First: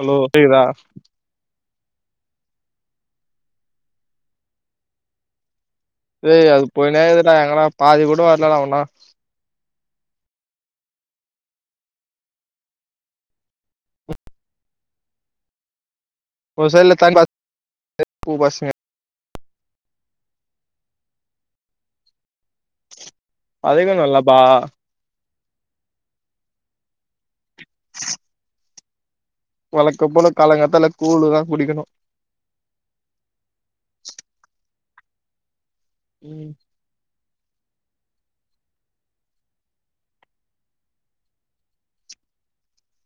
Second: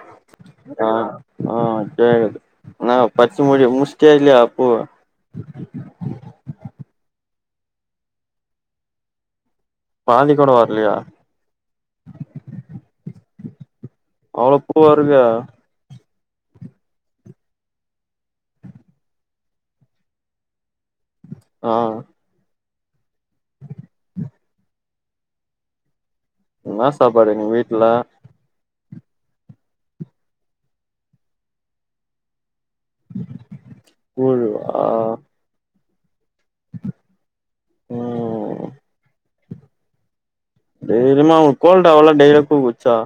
hello கேக்குதா ஆ ஆ கேக்து நா பச்சி முடி முஷ்டியா இல்லயா பூவ ஏய் அது போய்னே இருக்குதுண்ணா எங்கணா பாதி கூட வரலனா உன்னு பாதி கூட வர்லையா அவ்ளோ பூவாருக்கு ஒ சைடுல [inaudible] ஆ அதுக்கு நல்லபா என்ன சாப்பாடு உங்க வீட்ல வழக்கம் போல காலங்காத்தால கூழு தா குடிக்கணு கூழா ம் ம் தைரியமா அவ கோல்ட் ஆவல டேய்ல்யு கூழ் குடிச்சா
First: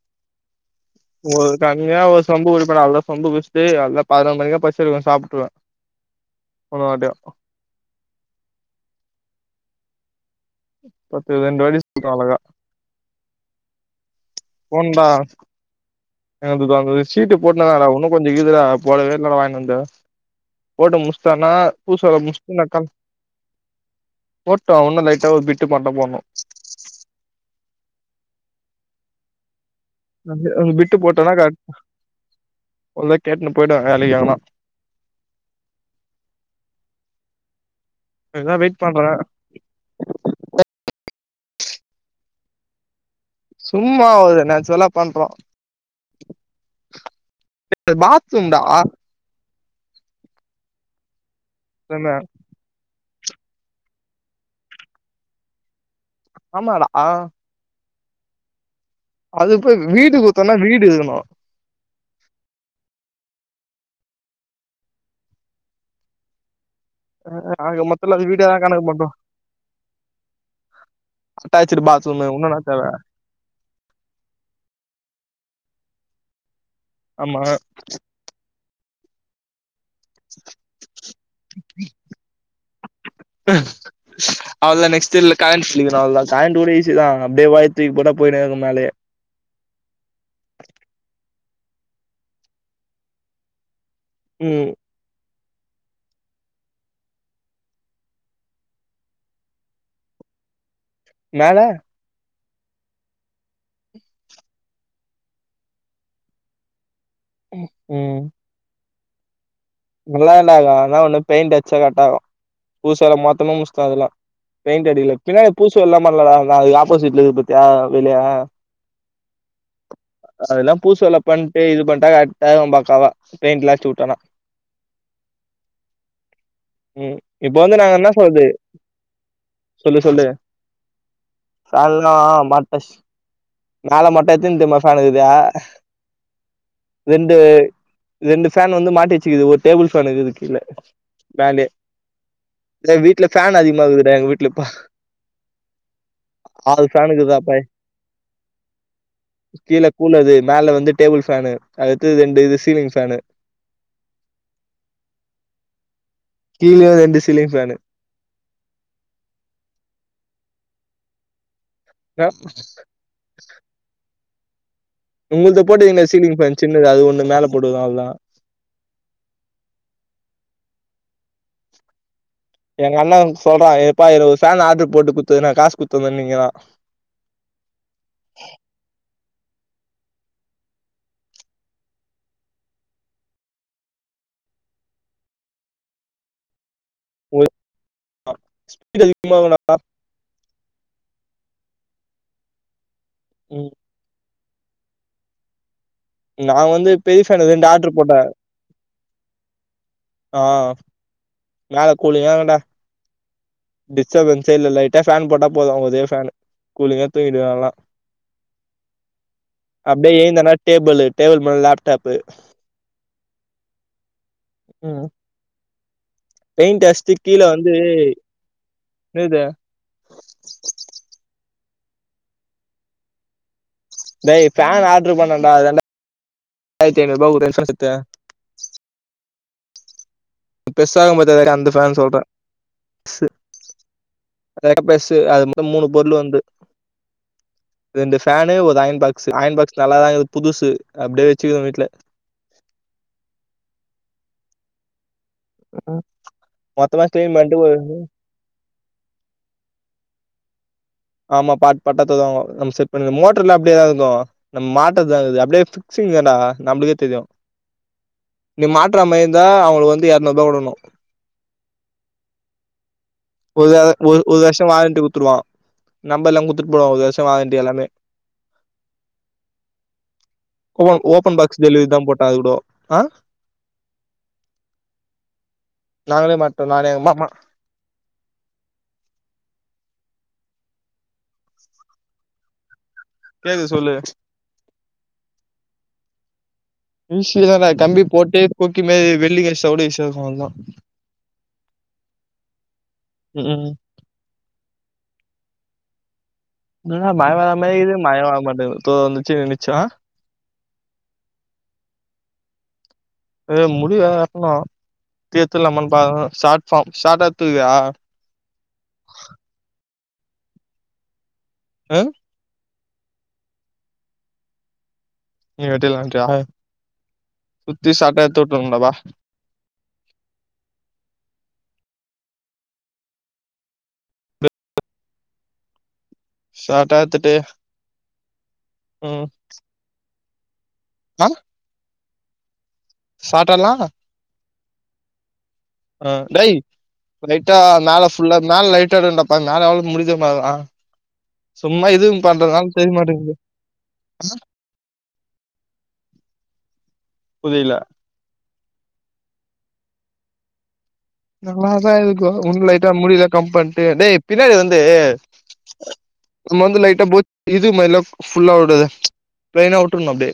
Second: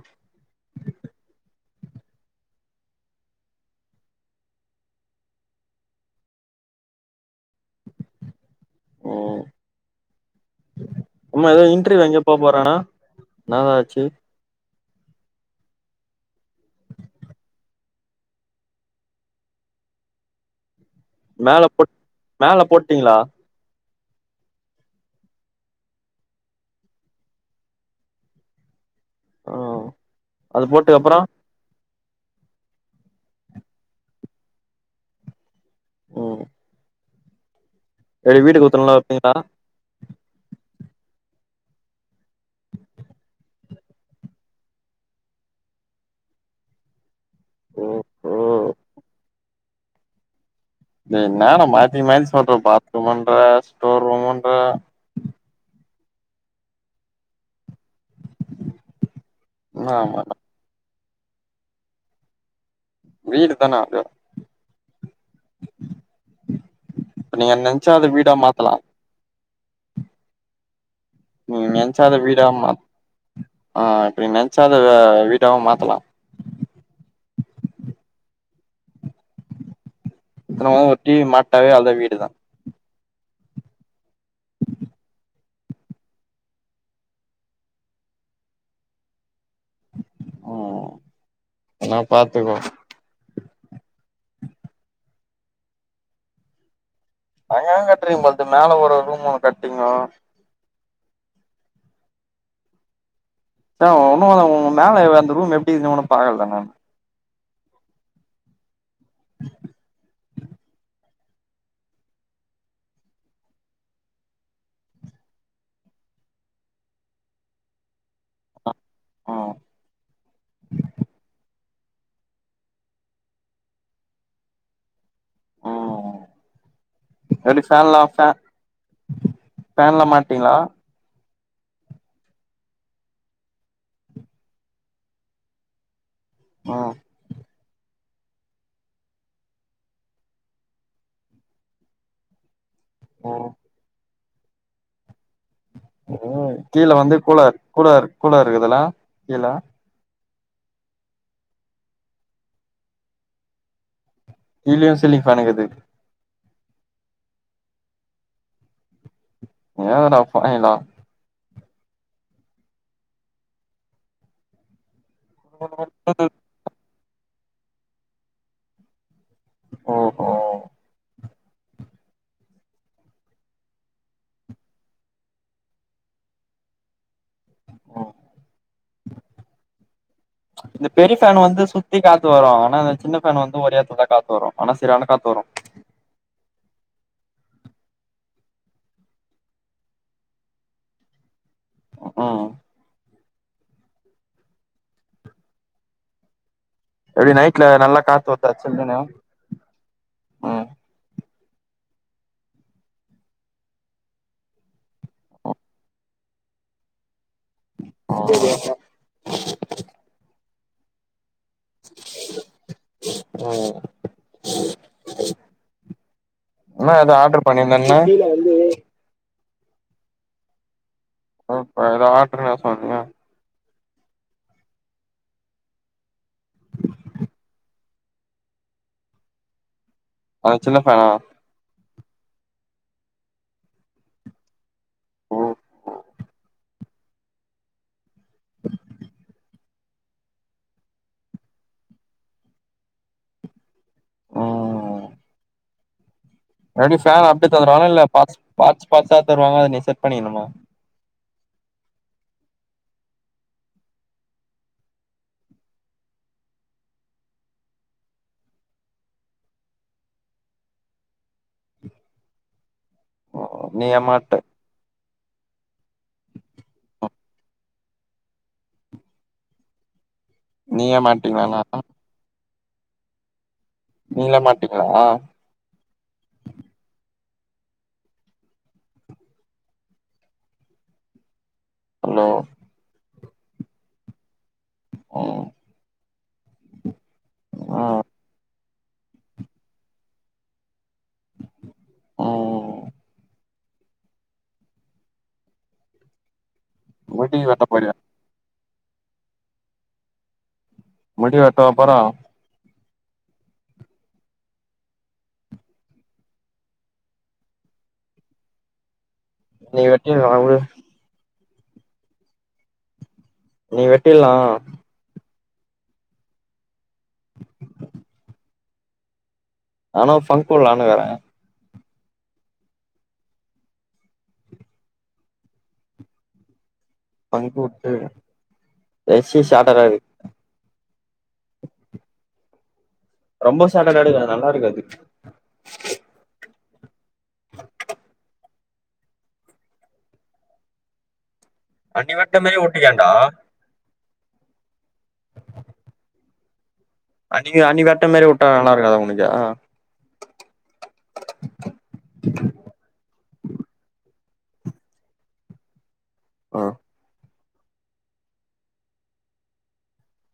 ஒரு தனியா ஒரு சொம்பு குடிப்பே நல்லா சொம்பு குச்சிட்டு எல்லா பதினோரு மணிக்கா பசிச்சிரு சாப்ட்ருவே [unintelligible] பத்து ஆமா ரெண்டு எதோ வாட்டி இன்டர்வியூ சாப்ட்ருவே எங்கயோ அழகா போபோரானா என்னதா ஆச்சு போனுண்டா எனகிப்ப அங்க ஒரு சீட்டு போட்னுருந்தாங்டா ஒன்னு கொஞ்சோ இக்குதுடா போடவேயில்லடா நம்ப வாங்கினந்து போட்டு முஸ்டானா மேல போட் பூசல்ல மேல முஸ்தானாக்க போட்டீங்களா போட்டு ஒன்னுல்ல லைட்டா ஒரு பிட்டு பாட்டா போட்னு அ விட்டு போட்டனா கரெக் இல்ல கேட்னு போய்ட வேலைக்குதனா ம் வெளி அதுக்குதா வீட்டுக்கு வெயிட் ஒருத்தோங்ளா பண்றே இருப்பீங்ளா சும்மாவகுது நெச்சுரல்லா பண்றோ அது ஓஹோ பாத்ரூம்டா என்னாடா மாத்தி நம்ம மாத்தி சொல்ற பாத்ரூமுன்ற ஸ்டோர்ரூமுன்ற ஆமாடா ஆ அதுப்ப என்னா வீடு மாரி குடுத்தோனா வீடு இருக்கணு வீடு தானா அது அ இப்ப நீங்க ஆக நெனச்சாத மொத்தல்ல அது வீடா வீடேலா மாத்தலா காணக்கமாட்டோ நீங்க அட்டாச்சுடு நெனச்சாத பாத்ரூம் வீடா உன்னு என்னா மா தேவ ஆ இப்படி நெனச்சா அத வீட்டாவெ மாத்தலா ஆமா எனமோ ஒரு டி வி மாட்னாவே நல்ல வீடுதா உஹம் அவள்தா நெஸ்ட் இயர்ல கரண்ட்ஸ்லீவ்தா அவல்தா கரண்ட் கூட ஈஸி தா அவுங்க அப்டியே வாய் துக்கி போட்டா பொய்ரும் மேலயே ம் நல்லா பாத்துக்கோ ம் அது எவ கட்றது பாத்து மேல ஒரு ரூம் ஒண்ணு கட்டிங்க மேல ச ஒன்னும் உங்க மேல அந்த ரூம் எப்டி இருக்குன் ஒன்னு பாக்கல நான் ம் நல்லாதாண்ட இக்கு ஆனா ஒண்ணு பெயிண்ட் அச்சா கட்டாகு பூசல மொத்தமு முஸ்ட அதல்லா பெயிண்ட் அடிகல பின்னால பூசு வேலலா பண்லடா அது ஆப்போசிட்ல இருக் பாத்தியா வெளிய ம் அதெல்லா பூசு வேல பண் இது பண்டா கரெக்டாருக்கு பக்காவ பெயிண்ட்லா அடிச்சிவுட்டோனா ம் ம் இப்ப எப்டி வந்து நாங்க ஃபேன்லா என்ன ஃபே சொல்றது சொல்லு ஃபேன்லா சொல்லு மாட்டீங்களா ஃபேன்லா மாட்டியாச்சு மேல மொட்ட எத்துன் தெரிமா பேனு இருக்குது ம் டேய் ரெண்டு ஃபேன் வந்து மாட்டி வெச்சுக்குது ஒரு டேபிள் ஃபேனுக் இதுக்கில்ல ஃபேன்ல்யே [unintelligible] வீட்ல ம் ஃபேன் அதிகமாகுதுடா எங்க வீட்ல இப்ப ம் ஆறு கீழ ஃபேன் வந்து இருக்குதுடா கூலர் பை கூலர் கூலர் இருக்குதுல்லா கீழ கூலரு மேல வந்து டேபிள் ஃபேனு அதுகத்து ரெண்டு இது சீலிங் ஃபேனு கிழயு சீலிங் ஃபேனுக்குது கீழ ரெண்டு சீலிங் ஃபேனு இன்னாடா பாவிங்களா ஆ உங்குள்து போட்டீங்கிலே சீலிங்ஃ பேன் சின்னதா அது ஒன்னு மேல போட்டுக்றோ அவ்ள்தா ஓஹோ எங்க அண்ணன் சொல்றா எப்பா எனக் ஒரு ஃபேன் ஆட்ரு போட்டு குத்துரா காசு குத்துறேனிக்கிறா ஒ இந்த பெரிய ஃபேன் வந்து சுத்தி காத்து வரு ஆனா இந்த சின்ன ஃபேன் வந்து ஒரே எட்த்துல்தா காத்து வரு ஆனா செரியான காத்து வரு [unintelligible] ஸ்பீட் அதிக [unintelligible] ம்க்ம் ம் நா வந்து பெரிய எப்டி ஃபேனு நைட்ல ரெண்டு ஆட்ரு நல்லா போட்டே காத்து வருதா சில்லுனு ஆ ம் மேல கூலிங்காகுடா டிஸ்டபன்ஸே இல்ல லைட்டா ஃபேன் போட்டா போது ஒரே ஃபேன் கூலிங்கா தூங்கிடுவே அவ்ளா [unintelligible] அப்டே எய்ந்தனா டேபுளு டேபிள் மேல் லேப்டாப்பு ம் பெயிண்ட்டு என்ன அஷ்ட்டு எதோ கீழ ஆர்டர் வந்து பண்ணிருந்தேன்ன இது [unintelligible] டேய் ஃபேன் ஆட்ரு பண்ணேன்டா அதுதான்டா டாய்ர்த்தி ஐநூருபா ஒரு ஜங்ஷனு சேத்து அந்த சின்ன ஃபேனா பெர்ஸாக்கும் பாத்தியா அந்த ஃபேன் சொல்ற [unintelligible] பெர்ஸ்சு அது மொத்தோ மூணு பொருளு வந்து [inaudible] ரெண்டு ஃபேனு ஒரு அயன் பாக்ஸ்சு அயன் பாக்ஸ் நல்லாதா இருக் புதுசு அப்டே வெச்சுகிற வீ்ட்ல ம் ம்க்ம் எப்டி ஃபேன் அப்டி தந்துருவாங்களா இல்ல பாட்ஸ் பாட்ஸ் பாட்ஸா தருவாங்க அத நீ செட் பண்ணிக்கணுமா ஆமா பாட் பாட்டா தருவாங்கோ நம் செட் பண்ணணு மோட்ருல அப்டேதா இருக்கு நம் மாட்றத்தாகிது அப்டே பிக்சிங் தான்டா நம்ளுக்கே தெரியு நீ மாட்ற மாறியிருந்தா அவுங்களுக்கு வந்து எர்நூர்பா குடுக்குணு ஒரு தவ நீயே ஒரு மாட்ட ஒரு வருஷோ வாரண்டி குத்துருவா நம்பர்லா குத்துட் போவா ஒரு வர்ஷோ வாரண்டி எல்லாமே [inaudible] நீயே ஓன் ஓபன் மாட்டீங்களாண்ணா பாக்ஸ் டெலிவரி தா போட்டா அது கூடோ ஆ நீங்ளா மாட்டிங்களா நாங்களே மாட்டோ நானு எங் மாமா ஹலோ கேக்கிது சொல்லு ம் ஈசி தான்டா கம்பி ம் போட்டு கொக்கி மாரி வெல்லிங் அஷ்டா கூட ஈசியா இருக்கு அவ்ள்தா ம் ம் என்னடா மல முடி வர வெட்ட மார்கிது போறியா மல வரமாட்டுது தோ வந்துச்சு நின்னுச்சா முடி வெட்டவா போறோ அ முடி வேற வெட்னு ட்லே எட்துலாமான் பாக்குற ஷாட் ஃபாம் ஷாட்டா எட்த்துகுவியா நீ வெட்டி நாவுல அ நீ வெட்டிலா நீயே வெட்டிற்லான்ட்ற்யா குத்தி சாட்டா எட்த்து உட்ருவுண்டா வா ஆனா ஃபங்க்குலானு சாட்டா எட்த்து ஃபங்கு உட்டு ரெஸ்ஸு சாட்டாரா இருகு அ ரொம்ப ஷார்ட்டாலா சாட்டடா எடுக்காத நல்லா இருக்காது அ டேய் லைட்டா மேல ஃபுல்லா மேல் லைட்டாதாண் டப்பாங் மேல அவுங்ளுக் முடிஞ்ச மார்தா சும்மா அன்னி இதுங் வெட்ட மாரி பண்றதாங் தெரி விட்டுக்கேன்டா மாட்டிங்குது அன்னிக்கு புரியல அனி வெட்ட மாரி உட்ட நல்லா இருக்காதா உனக்கா நல்லாதா இருக்கு உனுக்கு லைட்டா முடி இத கம் பண்ட்டு டேய் பின்னாடி வந்து நம்ம வந்து லைட்டா போ இது மார்லா ஃபுல்லா உடாத ப்ளைனா உட்டுர்னு அப்டே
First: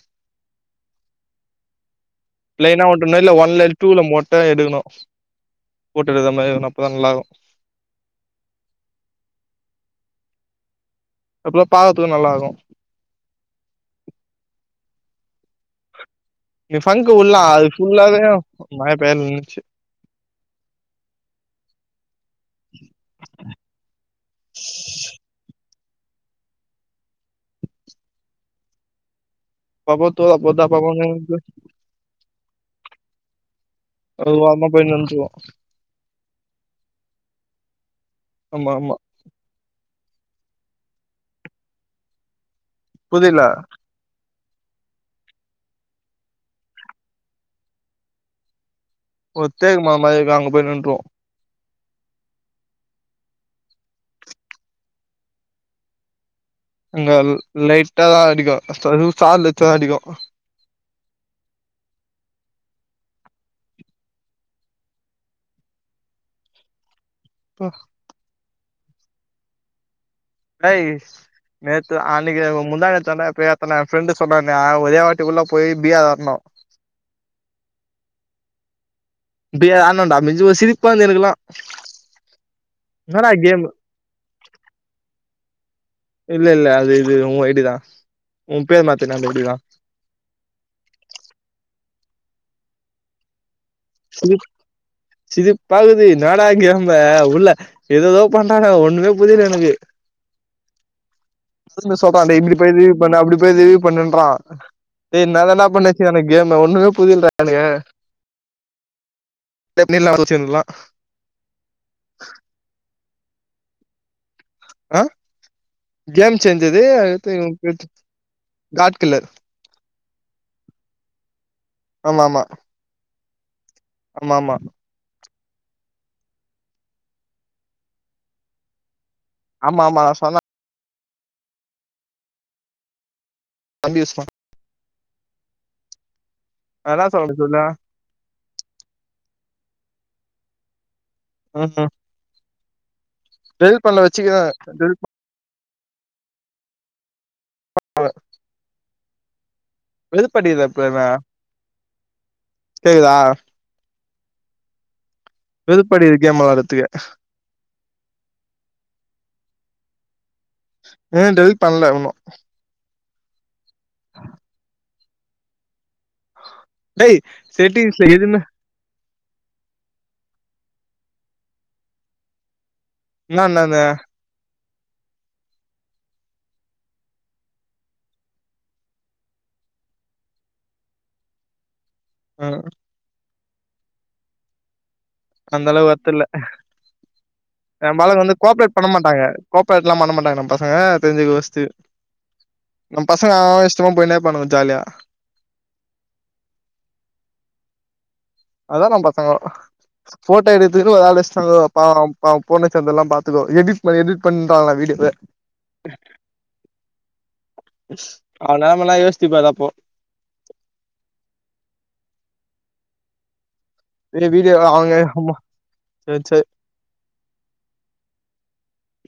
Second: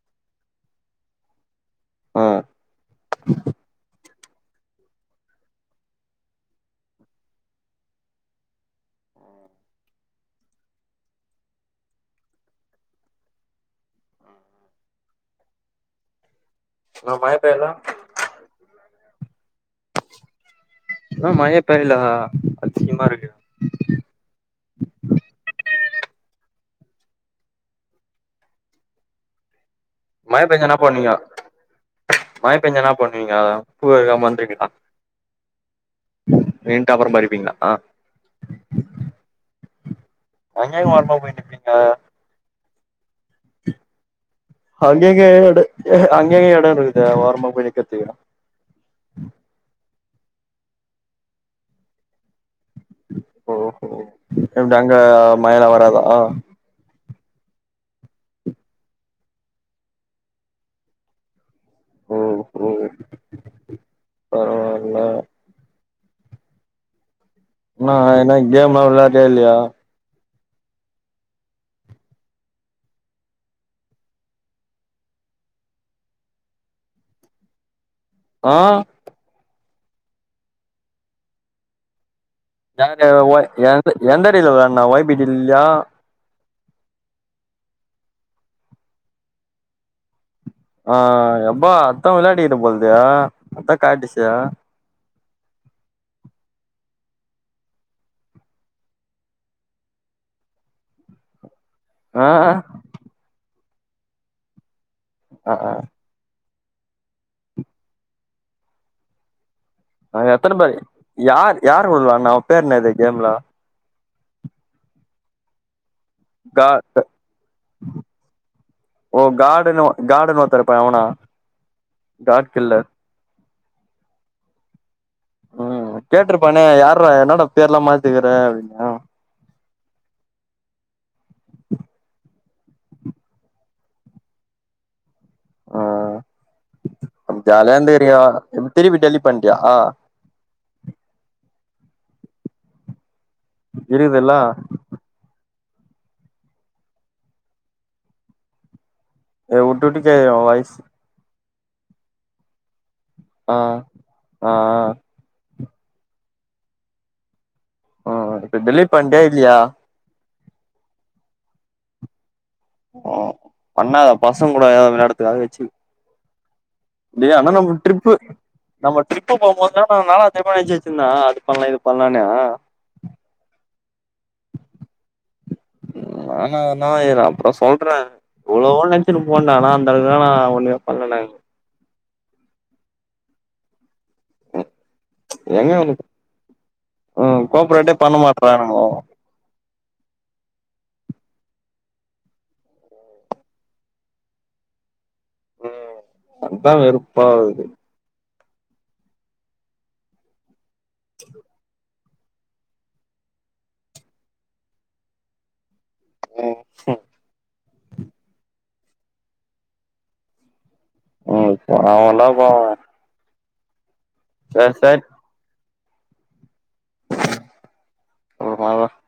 ஆ ப்ளைலனா உட்டுர்னு இல்ல ஒன்லெல் டூல மொட்ட எடுக்குணு போட்டு வித மாரி இருக்னு அப்பதா நல்லார்க்கு அப்புதா பாகறதுக்கு நல்லா இருக்கு ஃபங்கு என்ன மழ உள்ளா பெய்யல அது ஃபுல்லாவே மழ பெய்ர்ந் நின்னுச்சு ம் மழயே பெய்ல ஆச்சிரிமா இருக்கு பா போத்தோ அப்போத்தா போதுங் இர்ந்சசு மழபெஞ்சனா பண்ணுவீங்க அத புகலு அ அது மந்த்ரி நின்னா ஓரமா போய் நின்றுக்கு நின்ட்டு அப்புறோ படிப்பீங்ளா ஆமா ஆமா அங்யே ஓர்மா போய் நிப்பீங்க புதில அங்கேங்கே எடு அங்கேங்க எட இருக்குது ஓரமா போய் நிக்கற்துக்கு ஒத்தேகு மா மாரி இருக்கு அங்க போய் நின்ற்வோ ஓஹோ ஏன்டா அங்க மழைலா வராதா அங்க லைட்டாதா அடிக்கு சர்ல் சார்ல் லைட்டாதா அடிக்கு ம் ம் பரவா இல்ல பா ஆ என்ன கேம்லா விளாட்ரியா இல்லயா டைஸ் நேத்து அன்னைக்கு முந்தா நேத்தாண்டா எப்புயோ ஏத்துன ஃப்ரெண்டு் சொன்னானு ஒரே வாட்டுக்குள்ள போய் இப்பியா வர்ணு ஆ இப்டியே ஆட்னோன்டா மிஞ்சுபோ சிரிப்பா இருந்து எனக்குலா யாரு என்னடா ஒய் கேமு எந்து எந்தடில விளாட்ன வொய்ப் இடில்யா இல்ல இல்ல அது இது வொய்டுதா உன் பேர் மாத்துன அந்த இதுதா ஆ எப்பா அட்த்தா விளாடிகிட்டு போல்துயா அதா காட்டிசா சிதிப்பாக்குது இன்னாடா கேம்ல உள்ள ஏதேதோ பண்றாங்க ஒண்ணுமே புரில எனக்கு உம் சீனு சொல்றா டேய் இப்டி போய் இ ரிவியூ பண்ணு அப்டி போய் ரிவியூ பண்ணுன்றா டேய் ஆ இன்னாதாண்ட பண்ணு எனக்கு கேம்ல ஒண்ணுமே புரிலடா எனக்கு அ எத்தனைபேரு யார் யார் வெளாட்னா அவே பேரு நேது கேம்ல ஆ கேம் கா செஞ்சது அடுத்து இவே பேர் தெர் ஓ கார்டுன்னு ஒ கார்டுன்னு ஒருத்தே இருப்பானே அவனா ஆமா ஆமா காட் கில்லர் ஆமா ஆமா ம் கேட்டிருப்பனே யாரா என்னடா பேர்லா மாத்திக்கிற அப்டின்னு ஆமா ஆமா நா சொன்ன தம்பி இஸ்மா ம் ஆ அதான் அப்ப சொல்ல சொல்லு ஜாலியா இருந்துகிரிங்கோ இப்போ திருப்பி டெலிட் பண்டியா ம் ம் டேலிட் பண்ணல இருக்குதுல்ல வெச்சுக்கிற ஆ டேலிட் அ எ உட்ருடி வெறுப்படிக்குது எப்பயுமே கேக்குதா அ அ ஆ வெறுப்படிக்குது கேம் வெளாட்றத்துக்கே அ ஆ இப்ப டெலிட் பண்டியா இல்லியா எ டெலிட் பண்ணல உன்னு ஓ பண்ணாதா பசங்கூட எதா விளையாடத்துக்காக வெச்சிரு டேய் ஆனா நம்ளுக்கு செட்டிங்ஸ்ல ட்ரிப்பு எதுவுமே நம்பௌ ட்ரிப்பு போம்போதுலா நா நாலா தெரிமா நெனச்சி வெச்சிருந்தே அது பண்லா இது பண்லானு நா நானு நானான இரு அப்றோ சொல்றே இரு எவ்ளோவோ நெனச்சினு போனே டா ஆனா அந்த அளவுக்குல நா ஒண்ணுமே பண்லடா ஆ அந்த எங்க அளவு எனக்கு வெர்த் இல்ல ம் கோப்ரேட்டே நம்ப பண்ண ஆளுங்க வந்து கோஆப்பரேட் மாட்றானுங்கோ பண்ண மாட்டாங்க கோஆப்பரேட்லா பண்ண மாட்டாங்க நம்ம பசங்க தெரிஞ்சிக்கோ ஃபர்ஸ்ட் நம்ம பசங்க அவே அவே இஷ்டமா போயினே இருப்பானுங்க ஜாலியா அதா வெறுப்பாவுது அதா நம் பசங்கோ ஃபோட்டோ எடுக்குறதுக்குன்னு ஒரு ஆள் வெஷ்டானுங்கோ பாவோ பா போன சேந்தல்லா பாத்துக்கோ எடிட் பண் எடிட் பண்ணறாங்கால வீடியோவ ம் அவே நெலமல்லா யோசிச்சி பாரு அப்போ ம் தேவல்லப்பா அவே இதுலயே வீடியோவ அவுங்க சேர் அம்மா சேர் சேர் [unintelligible]